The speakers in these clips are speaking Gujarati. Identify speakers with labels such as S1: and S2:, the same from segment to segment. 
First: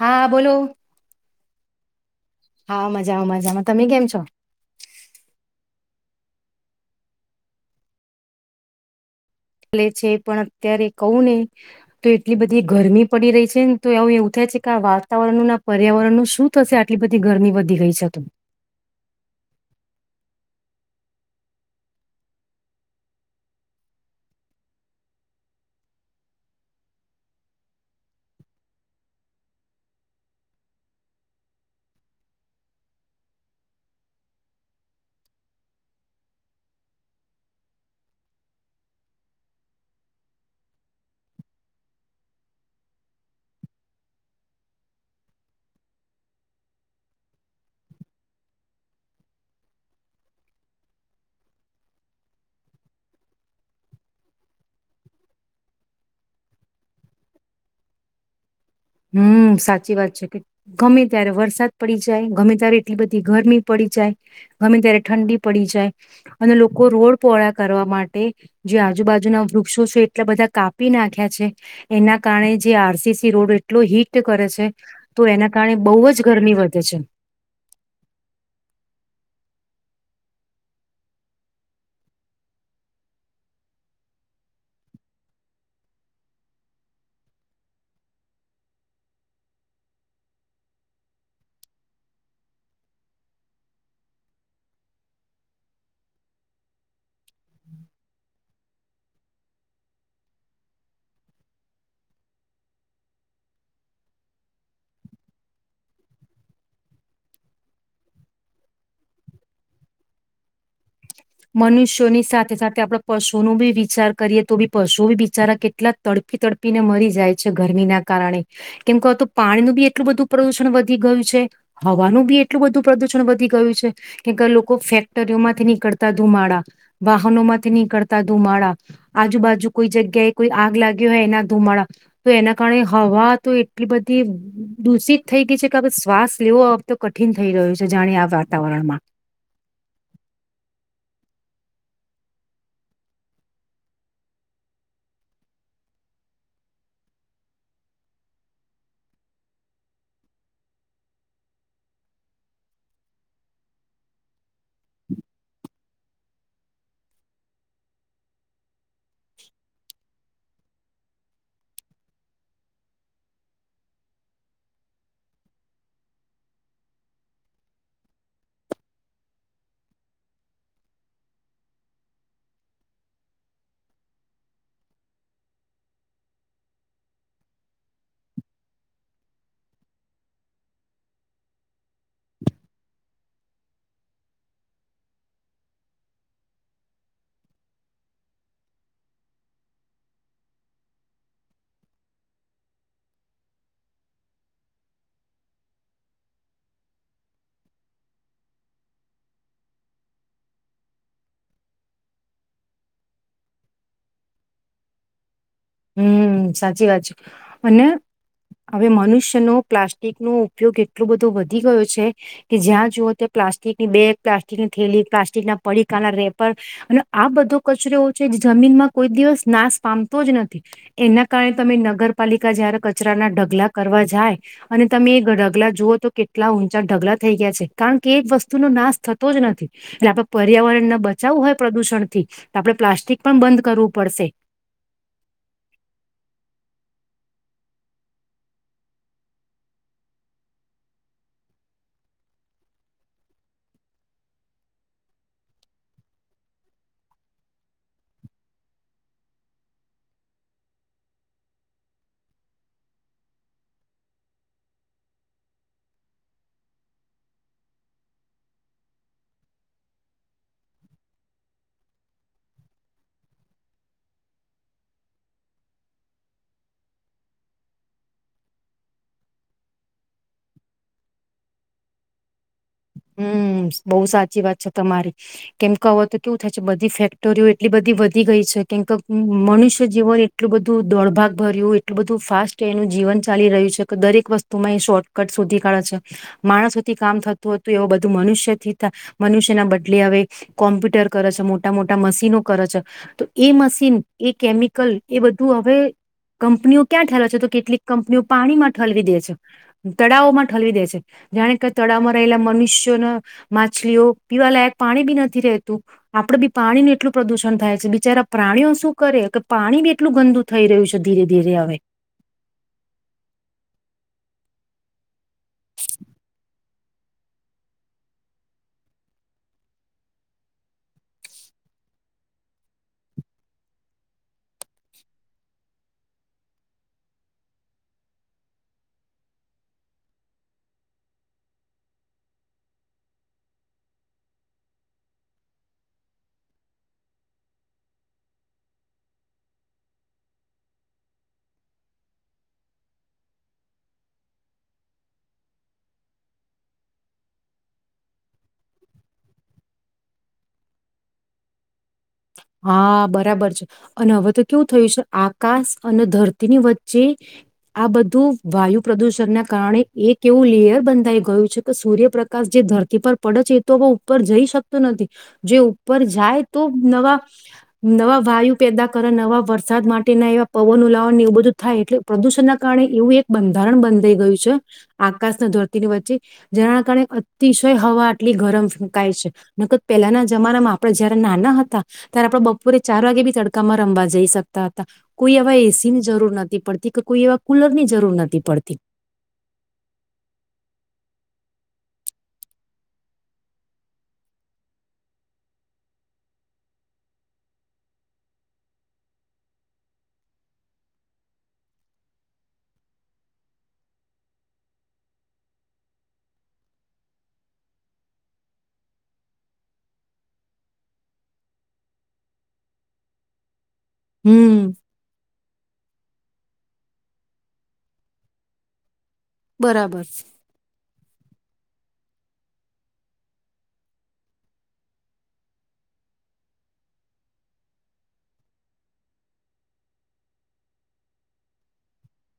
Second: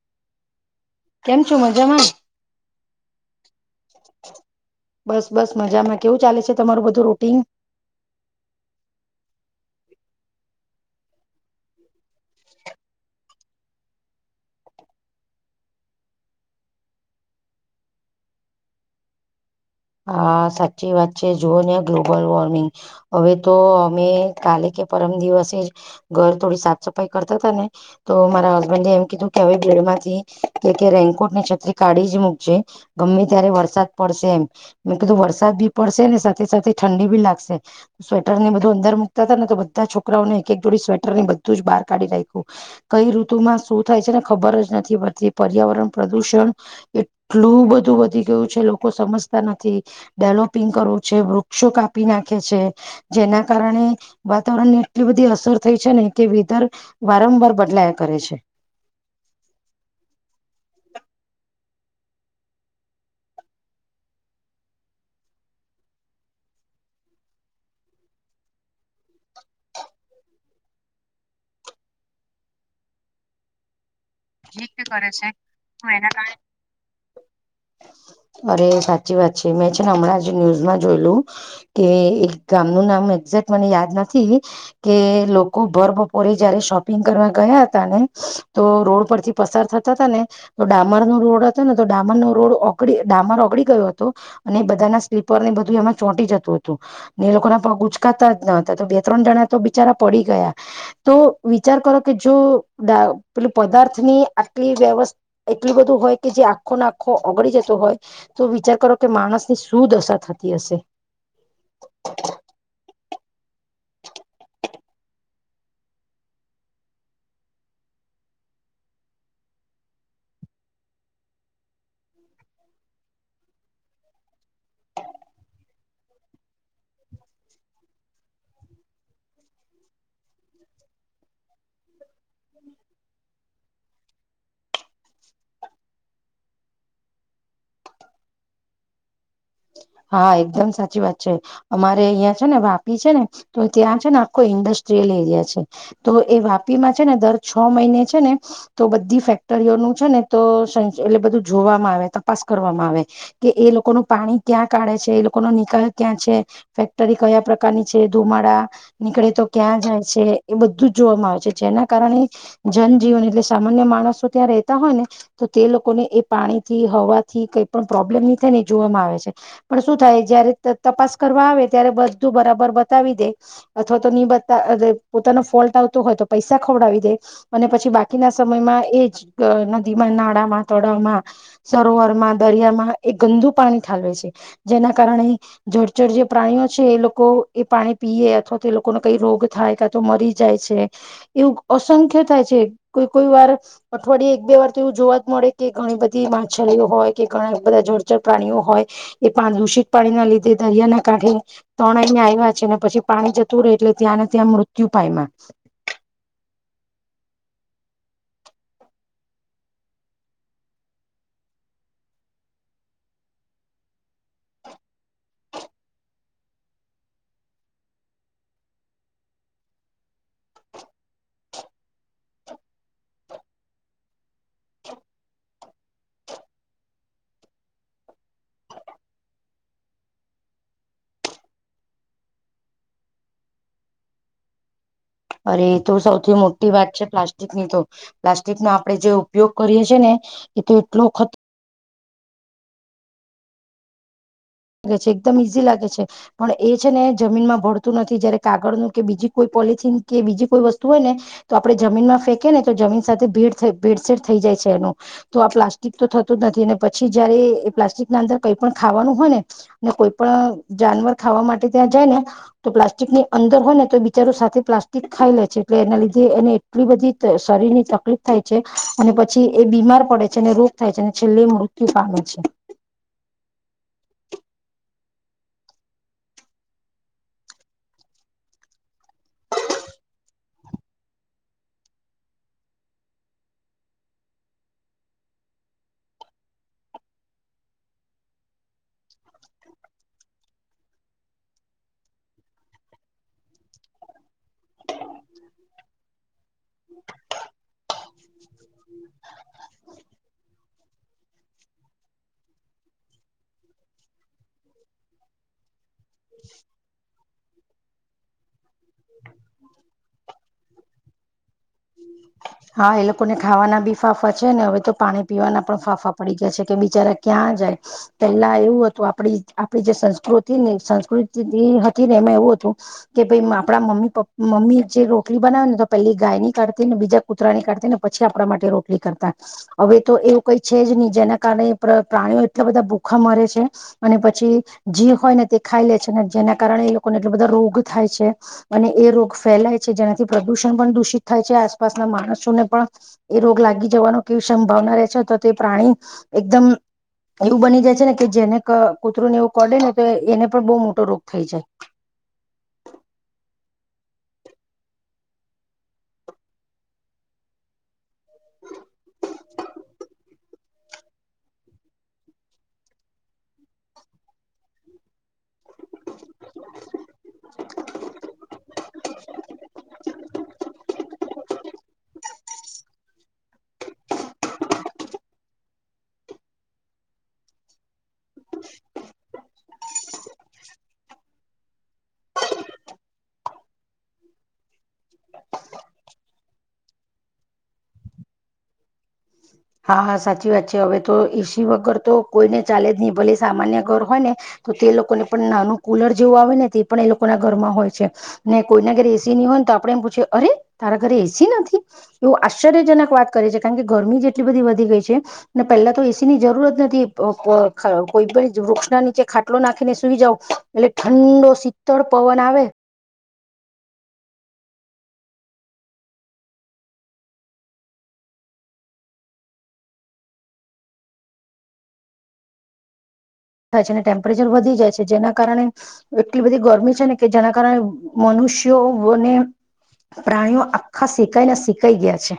S1: હા બોલો.
S2: કેમ છો મજામાં?
S1: હા મજા મજામાં તમે કેમ છો?
S2: બસ બસ મજામાં કેવું ચાલે છે તમારું બધું રૂટીન?
S1: લે છે પણ અત્યારે કવું ન, તો એટલી બધી ગરમી પડી રહી છે ને તો એવું એવું થાય છે કે આ વાતાવરણનું ના પર્યાવરણનું શું થશે આટલી બધી ગરમી વધી ગઈ છે તો.
S2: હા સાચી વાત છે જુઓ ને ગ્લોબલ વોર્મિંગ, હવે તો અમે કાલે કે પરમ દિવસે જ, ઘર થોડી સાફ સફાઈ કરતા તા ને, તો મારા હસબન્ડે એમ કીધું કે હવે ભીડ માંથી કે કે રેનકોટ ની છત્રી કાઢી જ મૂકજે, ગમે ત્યારે વરસાદ પડશે એમ. બધો વરસાદ બી પડશે ને સાથે સાથે ઠંડી બી લાગશે, સ્વેટર ને બધું અંદર મુૂકતા હતા ને તો બધા છોકરાઓને એક એક જોડી સ્વેટર ને બધું જ બહાર કાઢી રાખું, કઈ ઋતુમાં શું થાય છે ને ખબર જ નથી પડતી પર્યાવરણ પ્રદુષણ, એટલું બધું વધી ગયું છે લોકો સમજતા નથી. થી, ડેવલોપિંગ કરવું છે વૃક્ષો કાપી નાખે છે, જેના કારણે વાતાવરણની એટલી બધી અસર થઈ છે ને કે વેધર, વારંવાર બદલાયા કરે છે.
S1: હુ સાચી વાત છે કે ગમે ત્યારે વરસાદ પડી જાય ગમે ત્યારે એટલી બધી ગરમી પડી જાય, ગમે ત્યારે ઠંડી પડી જાય, અને લોકો રોડ પહોળા કરવા માટે જે આજુબાજુના વૃક્ષો છે એટલા બધા કાપી નાખ્યા છે, એના કારણે જે આર સી સી રોડ લો હી તે કરે છે, તો
S2: છે
S1: એના કારણે
S2: તો
S1: બહુ
S2: એના
S1: જ ગરમી વધે છે.
S2: મે છે ને હમણાં જે ન્યૂઝમાં જોયલું, કે એક ગામનું નામ એક્ઝેક્ટ મને યાદ નથી, કે લોકો ભર બપોરે જયારે શોપિંગ કરવા ગયા હતા ને, તો રોડ પર પ થતા ને, તો ડામર નો રોડ હતો ને તો ડામર નો રોડ ઓગ ડામર ઓગળી ગયો હતો, અને બધાના સ્લીપરને બધું એમાં ચોંટી જતું હતું, ને એ લોકો ના પગ ઉચકાતા જ ન હતા તો બે ત્રણ જણા તો બિચારા પડી ગયા, તો વિચાર કરો કે જો દા પેલું પદાર્થ ની આટલી વ્યવસ એટલું બધું હોય કે જે આખો ના આખો ઓગળી જતો હોય, તો વિચાર કરો કે માણસની શું દશા થતી હશે.
S1: મનુષ્યોની સાથે સાથે આપડ પશુ ન બી વિચાર કરીએ તો બી પશુઓ બી બિચારા કેટલા તડપી તડપીને મરી જાય છે ગરમીના કારણે કેમ કે તો પાણીનું બી એટલું બધું પ્રદુષણ વધી ગયું છે હવાનું બી એટલું બધું પ્રદુષણ વધી ગયું છે કેમકે લોકો ફેક્ટરીઓમાંથી નીકળતા ધુમાડા વાહનો માંથી નીકળતા ધુમાડા આજુબાજુ કોઈ જગ્યાએ કોઈ આગ લાગી હોય એના ધુમાડા તો એના કારણે હવા તો એટલી બધી દૂષિત થઈ ગઈ છે કે શ્વાસ લેવો તો કઠિન થઈ રહ્યું છે જાણે આ વાતાવરણમાં
S2: હા એકદમ સાચી વાત છે અમારે અહિયાં છે ને વાપી છે ને તો ત્યાં છે ને આખો ઇન્ડસ્ટ્રીયલ એરિયા છે તો એ વાપી માં છે ને દર છ મહિને છે ને તો બધી ફેક્ટરીઓનું છે ને તો [unintelligible] એટલે બધું જોવામાં આવે તપાસ કરવામાં આવે કે એ લોકોનું પાણી ક્યાં કાઢે છે એ લોકોનો નિકાલ ક્યાં છે ફેક્ટરી કયા પ્રકારની છે ધુમાડા નીકળે તો ક્યાં જાય છે એ બધું જ જોવામાં આવે છે જેના કારણે જનજીવન એટલે સામાન્ય માણસો ત્યાં રહેતા હોય ને તો તે લોકોને એ પાણી થી હવા થી કઈ પણ પ્રોબ્લેમ નહી થાય ને એ જોવામાં આવે છે. પણ શું થાય જય્યારે તતપાસ કરવા આવે ત્યારે બધું બરાબર બતાવી દે અથવા તો નની બતા પોતાનો ફોલ્ટ આવતો હોય તો પૈસા ખવડાવી દે અને પછી બાકીના સમયમાં એ જ નદીમાં નાળામાં તળાવમાં સરોવરમાં દરિયામાં એ ગંદુ પાણી ઠાલવે છે. જેના કારણે જળચર જે પ્રાણીઓ છે એ લોકો એ પાણી પીએ અથવા તો એ લોકોને કઈ રોગ થાય કા તો મરી જાય છે એવું અસંખ્ય થાય છે કોઈ કોઈ વાર અઠવાડિયે એક બે વાર તો એવું જોવા જ મળે કે ઘણી બધી માછલીઓ હોય કે ઘણા બધા જળચર પ્રાણીઓ હોય એ પા દૂષિત પાણીના લીધે દરિયાના કાંઠે તણાઈને આવ્યા છે ને પછી પાણી જતું રહે છે ત્યાં ને ત્યાં મૃત્યુ પાાયમાં
S1: હમ સાચી વાત છે અને હવે મનુષ્યનો પ્લાસ્ટિકનોો ઉપયોગ એટલો બધો વધી ગયો છે કે જ્યાં જુઓ ત પ્લાસ્ટિકની બેગ પ્લાસ્ટિકની થેલી પ્લાસ્ટિક ના પડીકાના રેપર અને આ બધો કચરોઓ છે જમીનમાં કોઈ દિવસ નાશ પામતો જ નથી. એના કારણે તમે નગરપાલિકા જયારે કચરાના ઢગલા કરવા જાય અને તમે એ ઢગલા જુઓ તો કેટલા ઊંચા ઢગલા થઈ ગયા છે કારણ કે એ વસ્તુનો નાશ થતો જ નથી એટલે આપણે પર્યાવરણને બચાવવું હોય પ્રદૂષણથી આપણે પ્લાસ્ટિક પણ બંધ કરવું પડશે
S2: અરે એ તો સૌથી મોટી વાત છે પ્લાસ્ટિક ની તો પ્લાસ્ટિકનો આપડણે જે ઉપયોગ કરીએ છીએ ને એ તો એટલો ખત લે એકદમ ઈઝી લાગે છે પણ એ છે ને જમીનમાં ભરતું નથી જયારે કાગળનું કે બીજી કોઈ પોલથીન કે બીજી કોઈ વસ્તુ હોય ને તો આપડે જમીનમાં ફેંકે ને તો જમીન સાથે ભેડ ભેડસેડ થઈ જાય છે એનું તો આ પ્લાસ્ટિક તો થતું જ નથી અને પછી જયારે એ પ્લાસ્ટિક ના અંદર કઈ પણ ખાવાનું હોય ને અને કોઈ પણ જાનવર ખાવા માટે ત્યાં જાય ને તો પ્લાસ્ટિકની અંદર હોય ને તો બિચારો સાથે પ્લાસ્ટિક ખાઈ લે છે એટલે એના લીધે એને એટલી બધી શરીર ની તકલીફ થાય છે અને પછી એ બીમાર પડે છે અને રોગ થાય છે અને છેલ્લે મૃત્યુ પામે છે.
S1: હમ બઉુ સાચી વાત છે તમારી કેમ કે હવે તો કેવું થાય છે બધી ફેક્ટરીઓ એટલી બધી વધી ગઈ છે કેમ કે મનુષ્ય જીવન એટલું બધું દોડભાગ ભર્યું એટલું બધું ફાસ્ટ એનું જીવન ચાલી રહ્યું છે કે દરેક વસ્તુમાં એ શોર્ટકટ શોધી કાઢે છે માણસોથી કામ થતું હો એવ બધું મનુષ્યથીથા મનુષ્યના બદલે હવે કોમ્પ્યુટર કરે સ મોટા મોટા મશીનો કરે છે તો એ મશીન એ કેમિકલ એ બધું હવે કંપનીઓ ક્યાં ઠલેવે છે તો કેટલીક કંપનીઓ પાણીમાં ઠલવી દે છે તળાવોમાં ઠલવી દે છે જાણે કે તળાવમાં રહેલા મનુષ્ય ન માછલીઓ પીવાલાયક પાણી બી નથી રહેતું આપડે બી પાણી ન એટલું પ્રદુષણ થાય છે બિચારા પ્રાણીઓ શું કરે કે પાણી બી એટલું ગંદુ થઈ રહ્યું છે. ધીરે ધીરે હવે
S2: હા એ લોકો ને ખાવાના બી ફાફા છે ને હવે તો પાણી પીવાના પણ ફાફા પડી ગયા છે કે બિચારા ક્યાં જાય પેલા એવું હતું આપડી આપડી જે સંસ્કૃતિ ને સંસ્કૃતિ જે હતી ને એમાં એવું હતું કે ભાઈ આપણા મમ્મી પ્પ મમ્મી જે રોટલી બનાવે ને તો પેલી ગાયની ને બીજા કૂતરાની કાઢતી ને પછી આપણા માટે રોટલી કરતા હવે તો એવું કઈ છે જ નહી જેના કારણે પ્રાણીઓ એટલા બધા ભૂખા મરે છે અને પછી જી હોય ને તે ખાઈ લે છે ને જેના કારણે એ લોકોને એટ બધા રોગ થાય છે અને એ રોગ ફેલાય છે જેનાથી પ્રદુષણ પણ દૂષિત થાય છે આસપાસના માણસોને પણ એ રોગ લાગી જવાનો કેવી સંભાવના રહે છે તો તે પ્રાણી એકદમ એવું બની જાય છે ને કે જેને કૂતરું ને એવું કડે ને તો એને પણ બહ મોટો રોગ થઈ જાય
S1: હા બરાબર છે અને હવે તો કેવું થયું છે આકાશ અને ધરતીની વચ્ચે આ બધું વાયુ પ્રદુષણના કારણે એક એવું લેયર બંધાઈ ગયું છે કે સૂર્યપ્રકાશ જે ધરતી પર પડે છે એ તો હવે ઉપર જઈ શકતોું નથી જે ઉપર જાય તો નવા નવા વાયુ પેદા કરે નવા વરસાદ માટેના એવા પવન ઉલાવણ એવું બધું થાય એટલે પ્રદુષણ ના કારણે એવું એક બંધારણ બંધઈ ગયું છે આકાશના ધરતીની વચ્ચે જેના કારણે અતિશય હવા આટલી ગરમ ફેંકાય છે ન પહેલાના જમાનામાં આપડણે જયારે નાના હતા ત્યારે આપણે બપોરે ચાર વાગે બી તડકામાં રમવા જઈ શકતા હતા કોઈ એવા એસીની જરૂર નથી પડતી કે કોઈ એવા કુલર ની જરૂર નથી પડતી
S2: હા હા સાચી વાત છે હવે તો એસી વગર તો કોઈને ચાલે જ નહી ભલે સામાન્ય ઘર હોય ને તો તે લોકોને પણ નાનું કુલર જેવું આવે ને તે પણ એ લોકોના ઘરમાં હોય છે ને કોઈના ઘરે એસી નહી હોય ને તો આપણે એમ પૂછીએ અરે તારા ઘરે એસી નથી એવું આશ્ચર્યજનક વાત કરે છે કારણ કે ગરમી જે એટલી બધી વધી ગઈ છે ને પેલા તો એસી ની જરૂરત નથી કોઈ પણ વૃક્ષ ના નીચે ખાટલો નાખીને સુઈ જાવ એટલે ઠંડો શીતળ પવન આવે
S1: હમ બરાબર
S2: થાય છે અને ટેમ્પરેચર વધી જાય છે જેના કારણે એટલી બધી ગરમી છે ને કે જેના કારણે મનુષ્યોને પ્રાણીઓ આખા શેકાઈને શીકાઈ ગયા છે.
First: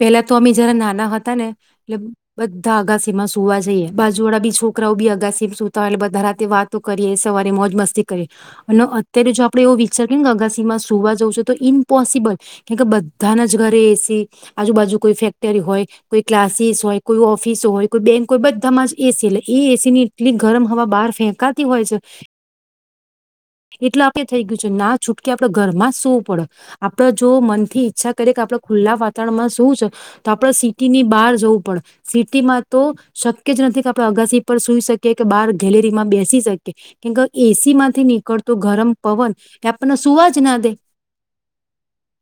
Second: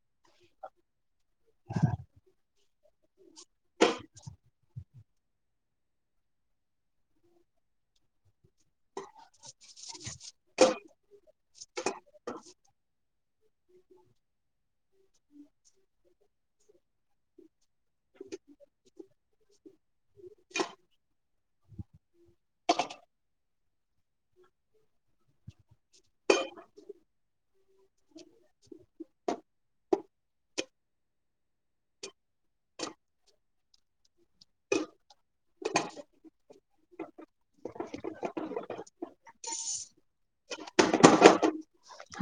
S1: પેલા તો અમે જરા નાના હતા હને એટલે બધ બધા અગાસીમાં સુવા જઈએ બાજુ વાળા બી છોકરાઓ બી અગાસીમાં સુતા હોય એટલે બધા રાતે વાતો કરીએ સવારે મોજ મસ્તી કરીએ અને અત્યારે જો આપડે એવો વિચાર કે અગાસીમાં સુવા જઉં છું તો ઇમ્પોસિબલ કેમ કે બધાના જ ઘરે એસી આજુબાજુ કોઈ ફેક્ટરી હોય કોઈ ક્લાસીસ હોય કોઈ ઓફિસ હોય કોઈ બેંક હોય બધામાં જ એસી એટલે એ એસી ની એટલી ગરમ હવા બહાર ફેંકાતી હોય છે.
S2: [inaudible]
S1: એટલે આપડે થઈ ગયું છે ના છૂટકે આપડ ઘરમાં સવું પડે આપડે જો મન થી ઈચ્છા કરીએ કે આપડ ખુલ્લા વાત તણમાં શું છે તો આપડણે સિટી ની બહાર જવું પડે સિટીમાં તો શક્ય જ નથી કે આપણે અગાસી પર સુઈ શકીએ કે બહાર ગેલેરીમાં બેસી શકીએ કેમ કે એસી માંથી નીકળતો ગરમ પવન એ આપણને સુવા જ ના દે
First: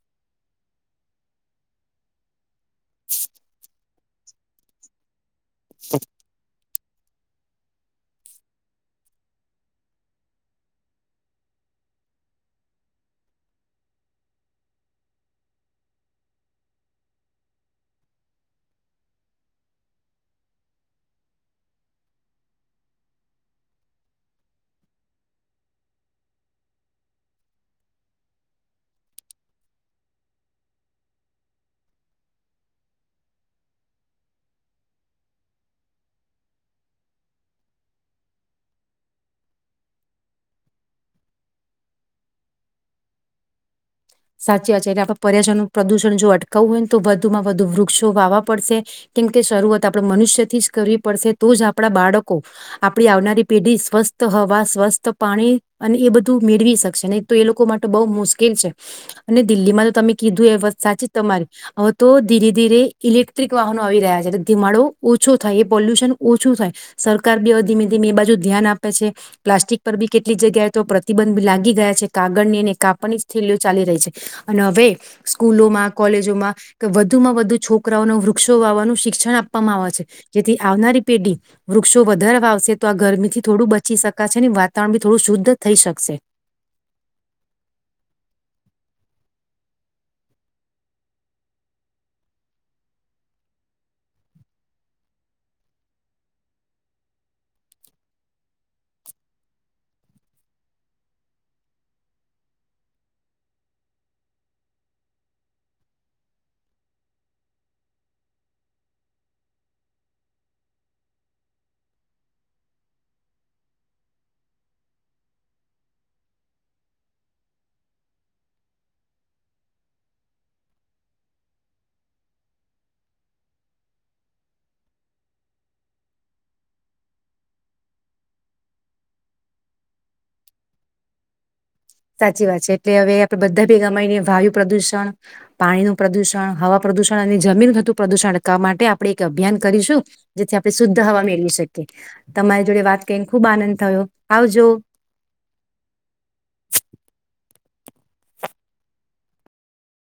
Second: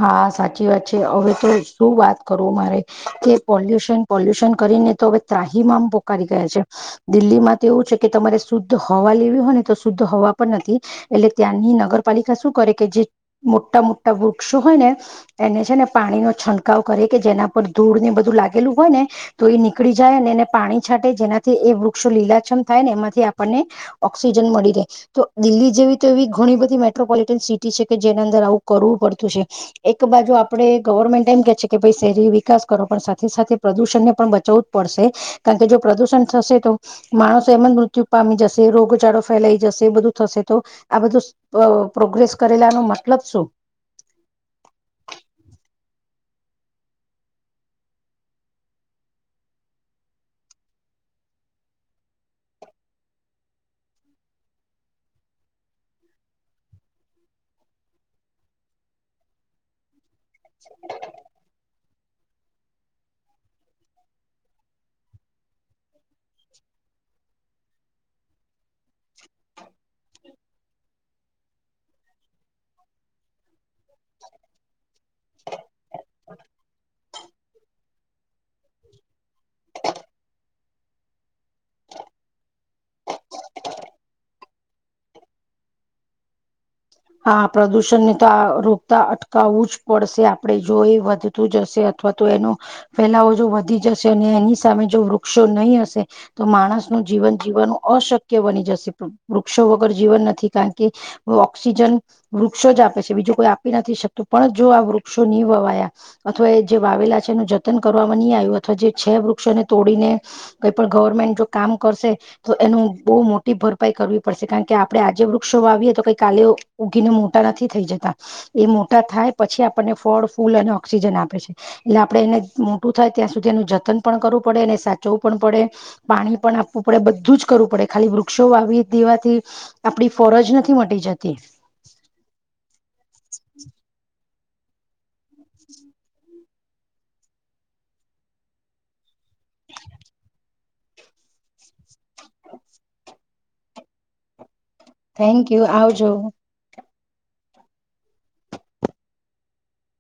S2: હા સાચી વાત છે હવે તો શું વાત કરું મારે કે પોલ્યુશન પોલ્યુશન કરીને તો હવે ત્રાહીમાં આમ પોકારી ગયા છે. દિલ્હીમાં તો એવું છે કે તમારે શુદ્ધ હવા લેવી હોય ને તો શુદ્ધ હવા પણ નથી એટલે ત્યાંની નગરપાલિકા શું કરે કે જે મોટા મોટા વૃક્ષો હોય ને એને છે ને પાણી નો છંટકાવ કરે કે જેના પર ધૂળ ને બધું લાગેલું હોય ને તો એ નીકળી જાય અને એને પાણી છાંટે જેનાથી એ વૃક્ષો લીલાછમ થાય ને એમાંથી આપણને ઓક્સિજન મળી રહે તો દિલ્હી જેવી તો એવી ઘણી બધી મેટ્રોપોલિટન સિટી છે કે જેના અંદર આવું કરવું પડે એક બાજુ આપડણે ગવર્મેન્ટ એમ કે છે કે ભાઈ શહેરી વિકાસ કરો પણ સાથે સાથે પ્રદુષણને પણ બચાવવું જ પડશે કારણ કે જો પ્રદુષણ થશે તો માણસો એમ જ મૃત્યુ પામી જશે રોગચાળો ફેલાઈ જશે બધું થશે તો આ બધું પ્રોગ્રેસ કરેલાનો મતલબ શું
S1: સાચી આચ એટલે આપડણે પર્યાચરણ પ્રદુષણ જો અટકાવવું હોય ને તો વધુમાં વધુ વૃક્ષો વાવા પડશે કેમ કે શરૂઆત આપણે મનુષ્યથી જ કરવી પડશે તો જ આપણા બાળકો આપડી આવનારી પેઢી સ્વસ્થ હવા સ્વસ્થ પાણી અને એ બધું મેળવી શકશે નહી તો એ લોકો માટે બહુ મુશ્કેલ છે. અને દિલ્હીમાં તો તમે કીધું એ વસ્ત સાચી તમારી તો ધીરે ધીરે ઇલેક્ટ્રિક વાહનો આવી રહ્યા છે એ ધીમાડો ઓછો થાય એ પોલ્યુશન ઓછું થાય સરકાર બી ધીમે ધીમે એ બાજુ ધ્યાન આપે છે પ્લાસ્ટિક પર બી કેટલીક જગ્યાએ તો પ્રતિબંધ લાગી ગયા છે કાગળ ની અને કાપણી જ થઈ છે. ચાલી રહી છે અને હવે સ્કૂલોમાં કોલેજોમાં કે વધુમાં વધુ છોકરાઓને વૃક્ષો વાવાનું શિક્ષણ આપવામાં આવે છે જેથી આવનારી પેઢી વૃક્ષો વધારવા આવશે તો આ ગરમીથી થોડું બચી શકાશે અને વાતાવરણ બી થોડું શુદ્ધ થઈ શકશે
S2: હા પ્રદુષણને તો રોકતા અટકાવવું જ પડશે આપણે જો એ વધતું જશે અથવા તો એનો ફેલાવો જો વધી જશે અને એની સામે જો વૃક્ષો નહી હશે તો માણસ ન જીવન જીવવાનું અશક્ય બની જશે વૃક્ષો વગર જીવન નથી કારણ કે ઓક્સિજન વૃક્ષો જ આપે છે બીજું કોઈ આપી નથી શકતું પણ જો આ વૃક્ષો નહી વાવાયા અથવા એ જે વાવેલા છે એનું જતન કરવામાં નહી આવ્યું અથવા જે છે વૃક્ષોને તોડીને કઈ પણ ગવર્મેન્ટ જો કામ કરશે તો એનું બહુ મોટી ભરપાઈ કરવી પડશે કારણ કે આપડણે આજે વૃક્ષો વાવીએ તો કઈક કાલે ઉગીને મોટા નથી થઈ જતા એ મોટા થાય પછી આપણને ફળ ફૂલ અને ઓક્સિજન આપે છે એટલે આપણે એને મોટું થાય ત્યાં સુધી એનું જતન પણ કરવું પડે એને સાચવવું પણ પડે પાણી પણ આપવું પડે બધું જ કરવું પડે ખાલી વૃક્ષો વાવી દેવાથી આપડી ફળ જ નથી મટી જતી [inaudible]
S1: સાચી વાત છે એટલે હવે આપણેે બધા ભેગા માંઈને વાય્યું પ્રદુષણ પાણી નું પ્રદુષણ હવા પ્રદુષણ અને જમીનતું પ્રદુષણ રકવા માટે આપણે એક અભિયાન કરીશું જેથી આપણે શુદ્ધ હવા મેળવી શકીએ તમારી જોડે વાત ક ખુબ આનંદ થયો આવજો
S2: થેન્ક યુ આવજો